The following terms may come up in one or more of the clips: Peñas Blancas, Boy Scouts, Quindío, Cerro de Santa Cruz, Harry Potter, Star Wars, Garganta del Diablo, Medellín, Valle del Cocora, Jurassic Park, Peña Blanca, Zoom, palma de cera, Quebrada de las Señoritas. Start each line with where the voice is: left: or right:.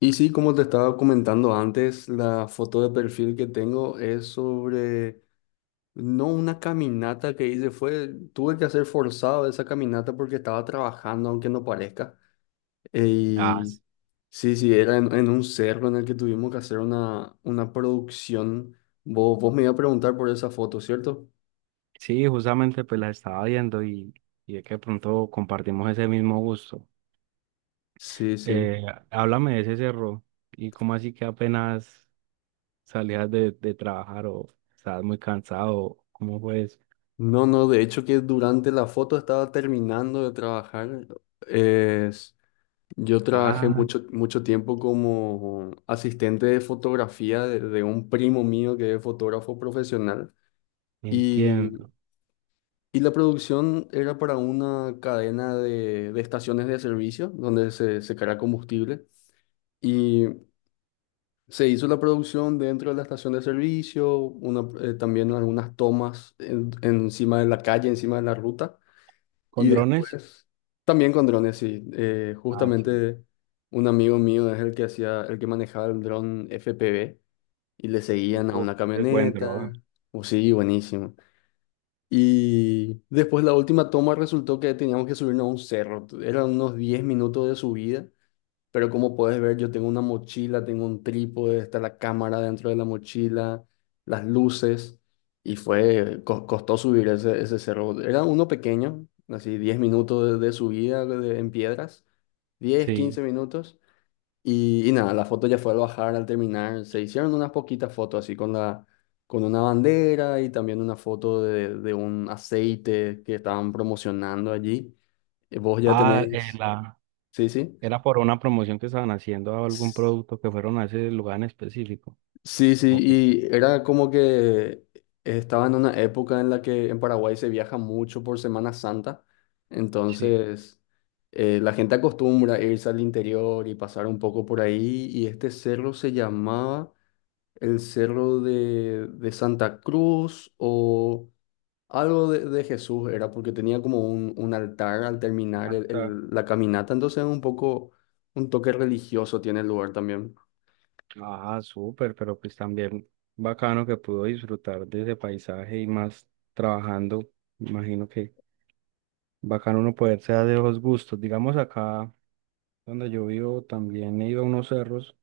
left: Y sí, como te estaba comentando antes, la foto de perfil que tengo es sobre, no una caminata que hice, fue, tuve que hacer forzado esa caminata porque estaba trabajando, aunque no parezca.
right: Ah,
left: Y sí, sí, era en un cerro en el que tuvimos que hacer una producción. Vos me ibas a preguntar por esa foto, ¿cierto?
right: sí, justamente pues las estaba viendo y es que de pronto compartimos ese mismo gusto.
left: Sí, sí.
right: Eh, háblame de ese cerro y cómo así que apenas salías de trabajar o estabas muy cansado, ¿cómo fue eso?
left: No, no, de hecho que durante la foto estaba terminando de trabajar. Es Yo trabajé
right: Ah,
left: mucho, mucho tiempo como asistente de fotografía de un primo mío que es fotógrafo profesional. y,
right: entiendo.
left: y la producción era para una cadena de estaciones de servicio donde se carga combustible, y se hizo la producción dentro de la estación de servicio, una, también algunas tomas encima de la calle, encima de la ruta.
right: ¿Con
left: Y
right: drones?
left: después, también con drones, sí.
right: Ah, sí.
left: Justamente un amigo mío es el que hacía, el que manejaba el dron FPV y le seguían a
right: Uf,
left: una
right: es buen dron.
left: camioneta. O sí, buenísimo. Y después la última toma resultó que teníamos que subirnos a un cerro. Eran unos 10 minutos de subida, pero como puedes ver, yo tengo una mochila, tengo un trípode, está la cámara dentro de la mochila, las luces, y fue, costó subir ese cerro. Era uno pequeño, así 10 minutos de subida en piedras, diez
right: Sí.
left: 15 minutos, y nada, la foto ya fue al bajar, al terminar, se hicieron unas poquitas fotos así con con una bandera, y también una foto de un aceite que estaban promocionando allí. Vos ya
right: Ah,
left: tenés, sí,
right: era por una promoción que estaban haciendo a algún
left: sí.
right: producto que fueron a ese lugar en específico.
left: Sí, sí,
right: Ok,
left: y era como que estaba en una época en la que en Paraguay se viaja mucho por Semana Santa,
right: sí.
left: entonces la gente acostumbra a irse al interior y pasar un poco por ahí, y este cerro se llamaba el Cerro de Santa Cruz o algo de Jesús, era porque tenía como un altar al terminar la caminata, entonces un poco, un toque religioso tiene el lugar también.
right: Ah, súper, pero pues también bacano que pudo disfrutar de ese paisaje y más trabajando. Imagino que bacano uno poderse dar de los gustos. Digamos acá donde yo vivo también he ido a unos cerros,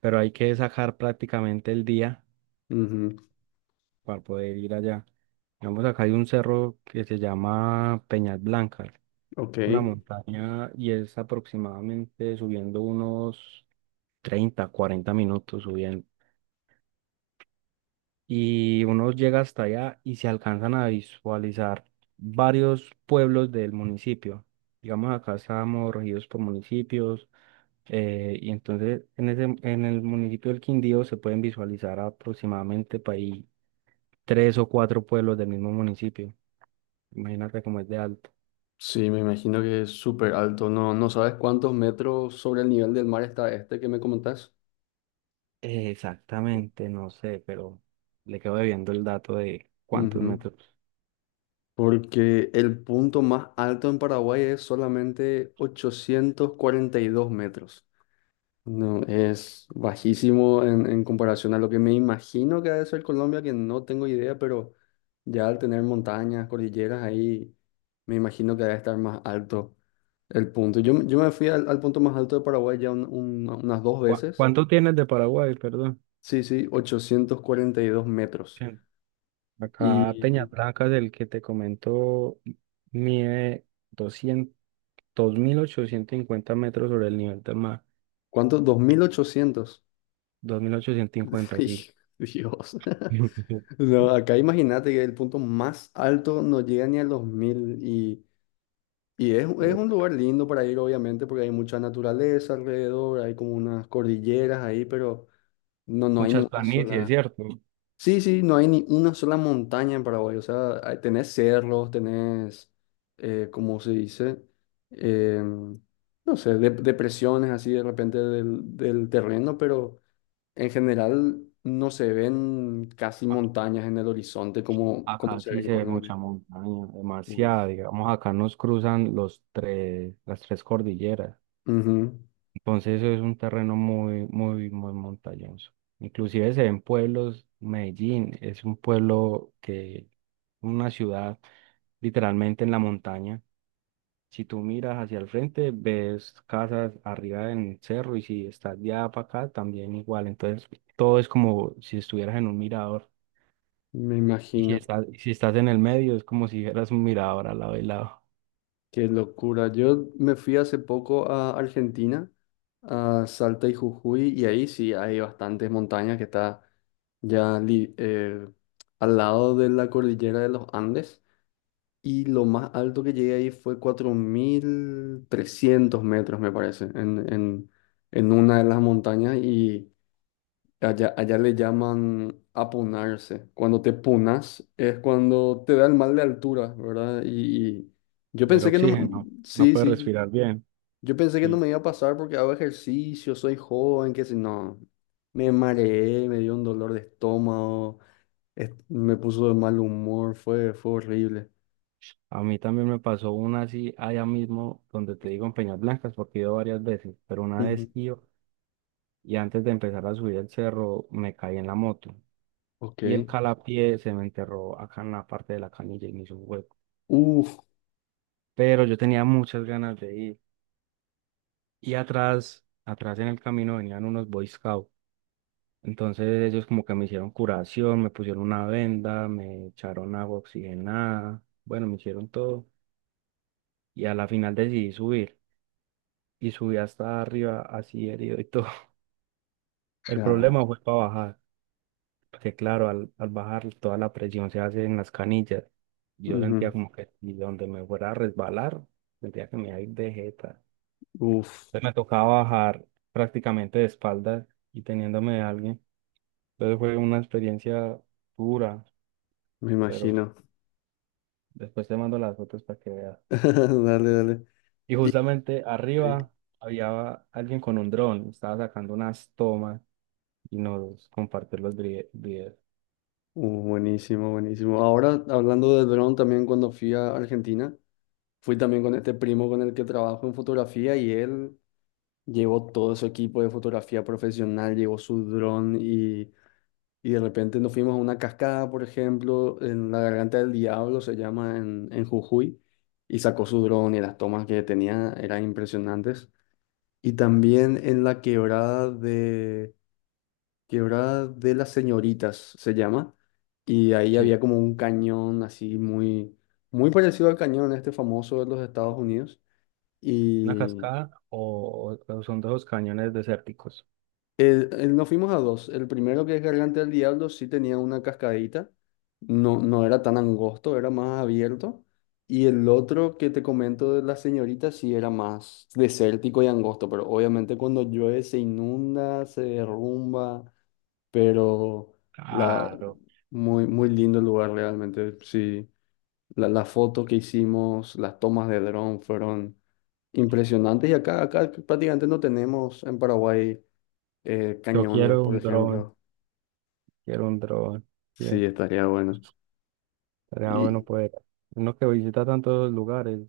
right: pero hay que sacar prácticamente el día
left: Ujú.
right: para poder ir allá. Digamos acá hay un cerro que se llama Peñas Blancas.
left: Ok.
right: Es una montaña y es aproximadamente subiendo unos 30 40 minutos subiendo. Y uno llega hasta allá y se alcanzan a visualizar varios pueblos del municipio. Digamos, acá estamos regidos por municipios y entonces en ese, en el municipio del Quindío se pueden visualizar aproximadamente para ahí tres o cuatro pueblos del mismo municipio. Imagínate cómo es de alto.
left: Sí, me imagino que es súper alto. No, no sabes cuántos metros sobre el nivel del mar está este que me comentás.
right: Exactamente, no sé, pero le quedo debiendo el dato de cuántos
left: Ujú.
right: metros.
left: Porque el punto más alto en Paraguay es solamente 842 metros. No, es bajísimo en, comparación a lo que me imagino que ha de ser Colombia, que no tengo idea, pero ya al tener montañas, cordilleras ahí, me imagino que debe estar más alto el punto. Yo me fui al punto más alto de Paraguay ya unas dos veces.
right: ¿Cuánto tienes de Paraguay, perdón?
left: Sí, sí, 842 metros.
right: Acá Peña
left: ¿Y
right: Blancas, el que te comento, mide 200, 2.850 metros sobre el nivel del mar.
left: cuánto? 2800.
right: 2.850,
left: Dij-
right: sí.
left: Dios. No, acá imagínate que el punto más alto no llega ni a los 1.000 y es un lugar lindo para ir, obviamente, porque hay mucha naturaleza alrededor, hay como unas cordilleras ahí, pero no, no hay ni
right: Muchas
left: una
right: planicies,
left: sola.
right: ¿cierto?
left: Sí, sí, no hay ni una sola montaña en Paraguay. O sea, tenés cerros, tenés, ¿cómo se dice? Em, no sé, depresiones así de repente del terreno, pero en general no se ven casi
right: A-
left: montañas en el horizonte como
right: Acá
left: se ve
right: sí
left: en
right: se ve
left: Colombia.
right: mucha montaña, demasiada,
left: Uf.
right: digamos, acá nos cruzan los tres, las tres cordilleras.
left: Ujú,
right: Entonces eso es un terreno muy, muy, muy montañoso. Inclusive se ven pueblos, Medellín es un pueblo que, una ciudad literalmente en la montaña. Si tú miras hacia el frente, ves casas arriba en el cerro y si estás de allá para acá, también igual. Entonces todo es como si estuvieras en un mirador.
left: me imagino.
right: Y si estás en el medio, es como si fueras un mirador al lado y lado
left: Qué locura. Yo me fui hace poco a Argentina, a Salta y Jujuy, y ahí sí hay bastantes montañas que está ya al lado de la cordillera de los Andes. Y lo más alto que llegué ahí fue 4.300 metros, me parece, en, en una de las montañas. Y allá le llaman apunarse. Cuando te punas es cuando te da el mal de altura, ¿verdad? Y yo
right: del
left: pensé que no.
right: oxígeno. No
left: Sí,
right: puedes
left: sí.
right: respirar bien.
left: Yo pensé que no
right: Sí.
left: me iba a pasar porque hago ejercicio, soy joven, que si no. Me mareé, me dio un dolor de estómago, me puso de mal humor, fue horrible.
right: A mí también me pasó una así allá mismo donde te digo en Peñas Blancas, porque he ido varias veces, pero una vez
left: Ujú.
right: iba y antes de empezar a subir el cerro me caí en la moto
left: Ok.
right: y el calapié se me enterró acá en la parte de la canilla y me hizo un hueco.
left: Uf.
right: Pero yo tenía muchas ganas de ir y atrás, atrás en el camino venían unos Boy Scouts. Entonces ellos como que me hicieron curación, me pusieron una venda, me echaron agua oxigenada, bueno, me hicieron todo y a la final decidí subir y subí hasta arriba así herido y todo. El
left: Ja,
right: problema fue para bajar, porque claro, al bajar toda la presión se hace en las canillas. Yo sentía
left: ujú,
right: como que y donde me fuera a resbalar, sentía que me iba a ir de jeta.
left: uf.
right: Entonces me tocaba bajar prácticamente de espaldas y teniéndome de alguien. Entonces fue una experiencia dura,
left: Me
right: pero
left: imagino.
right: después te mando las fotos para que veas.
left: Dale, dale.
right: Y
left: Y-
right: justamente
left: sí.
right: arriba había alguien con un dron, estaba sacando unas tomas y nos compartió los videos.
left: Buenísimo, buenísimo. Ahora, hablando de dron, también cuando fui a Argentina, fui también con este primo con el que trabajo en fotografía y él llevó todo su equipo de fotografía profesional, llevó su dron y de repente nos fuimos a una cascada, por ejemplo, en la Garganta del Diablo, se llama en, Jujuy, y sacó su dron y las tomas que tenía eran impresionantes. Y también en la quebrada de... Quebrada de las Señoritas se llama. Y ahí había como un cañón así muy, muy parecido al cañón este famoso de los Estados Unidos.
right: ¿Una
left: Y
right: cascada o son de esos cañones desérticos?
left: nos fuimos a dos. El primero que es Garganta del Diablo sí tenía una cascadita. No, no era tan angosto, era más abierto. Y el otro que te comento de las señoritas sí era más desértico y angosto, pero obviamente cuando llueve se inunda, se derrumba. Pero la,
right: Claro.
left: muy, muy lindo el lugar realmente. Sí, la foto que hicimos, las tomas de dron fueron impresionantes, y acá prácticamente no tenemos en Paraguay
right: Yo
left: cañones,
right: quiero
left: por
right: un dron,
left: ejemplo.
right: quiero un dron. Sí,
left: Sí, estaría bueno.
right: estaría bueno
left: Y
right: poder. Uno que visita tantos lugares,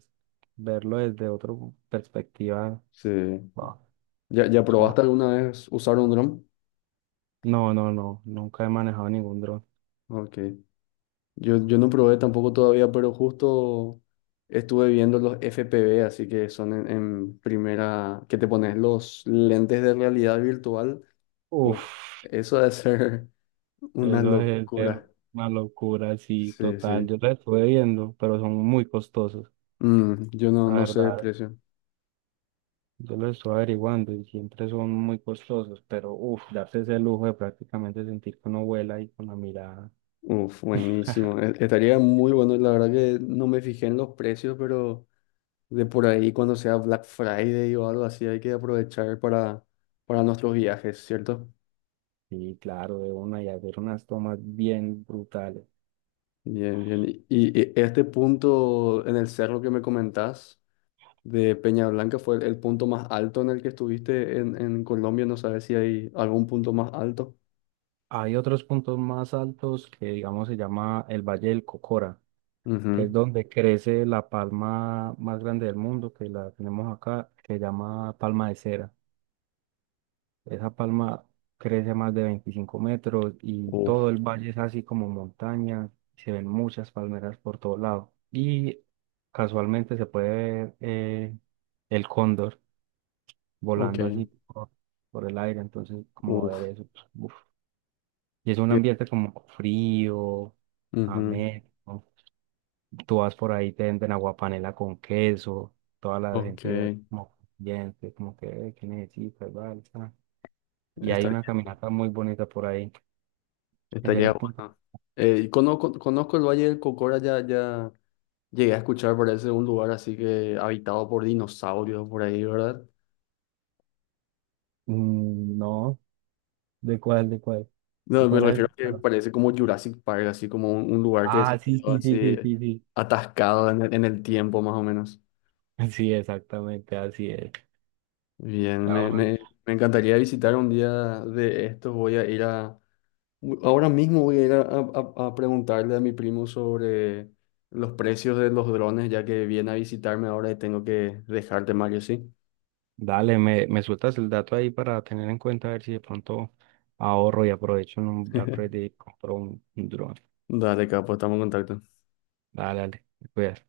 right: verlo desde otra perspectiva.
left: sí.
right: Wow,
left: ¿Ya
right: mucho más.
left: probaste alguna vez usar un dron?
right: No, no, no, nunca he manejado ningún dron.
left: Ok. Yo no probé tampoco todavía, pero justo estuve viendo los FPV, así que son en, primera, que te pones los lentes de realidad virtual. Uf,
right: Uf,
left: eso debe ser una
right: eso es ser
left: locura.
right: una locura, sí,
left: Sí,
right: total.
left: sí.
right: Yo lo estuve viendo, pero son muy costosos,
left: Yo no,
right: la
left: no sé de
right: verdad.
left: precio.
right: Yo lo estoy averiguando y siempre son muy costosos, pero uff, darse ese lujo de prácticamente sentir que uno vuela y con la mirada,
left: Uf, buenísimo. Estaría muy bueno. La verdad que no me fijé en los precios, pero de por ahí cuando sea Black Friday o algo así, hay que aprovechar para, nuestros viajes, ¿cierto?
right: y claro, de una y hacer unas tomas bien brutales.
left: Bien, bien. Y este punto en el cerro que me comentás de Peña Blanca fue el punto más alto en el que estuviste en, Colombia. No sabes si hay algún punto más alto.
right: Hay otros puntos más altos que, digamos, se llama el Valle del Cocora, que es
left: Ujú.
right: donde crece la palma más grande del mundo, que la tenemos acá, que se llama palma de cera. Esa palma crece más de 25 metros y todo el valle es así como montaña. Se ven muchas palmeras por todo lado. Y casualmente se puede ver el cóndor
left: Ok,
right: volando así por el aire. Entonces, como ver
left: uf,
right: eso, pues, uf. Y es un
left: que-
right: ambiente como frío,
left: ujú,
right: ameno. Tú vas por ahí, te venden aguapanela con queso. Toda la
left: ok,
right: gente como, bien, como que, ¿qué necesitas? Vale, está". Y hay una
left: estaría,
right: caminata muy bonita por ahí. Ese es
left: estaría
right: el punto.
left: bueno. Conozco el Valle del Cocora, ya llegué a escuchar, parece un lugar así que habitado por dinosaurios por ahí, ¿verdad?
right: Mm, no, ¿de cuál, de cuál? ¿De
left: No, me
right: cuál has
left: refiero a que
right: escuchado?
left: parece como Jurassic Park, así como un lugar que
right: Ah,
left: se
right: sí,
left: quedó
right: sí, sí,
left: así
right: sí, sí, sí.
left: atascado en el tiempo más o menos.
right: Sí, exactamente, así es.
left: Bien, me,
right: Ahora,
left: me, me encantaría visitar un día de estos, voy a ir a, ahora mismo voy a ir a preguntarle a mi primo sobre los precios de los drones, ya que viene a visitarme ahora y tengo que dejarte, Mario, ¿sí?
right: dale, me sueltas el dato ahí para tener en cuenta a ver si de pronto ahorro y aprovecho en un Black Friday y compro un dron.
left: Dale, capo, estamos en contacto.
right: Dale, dale, te cuidas.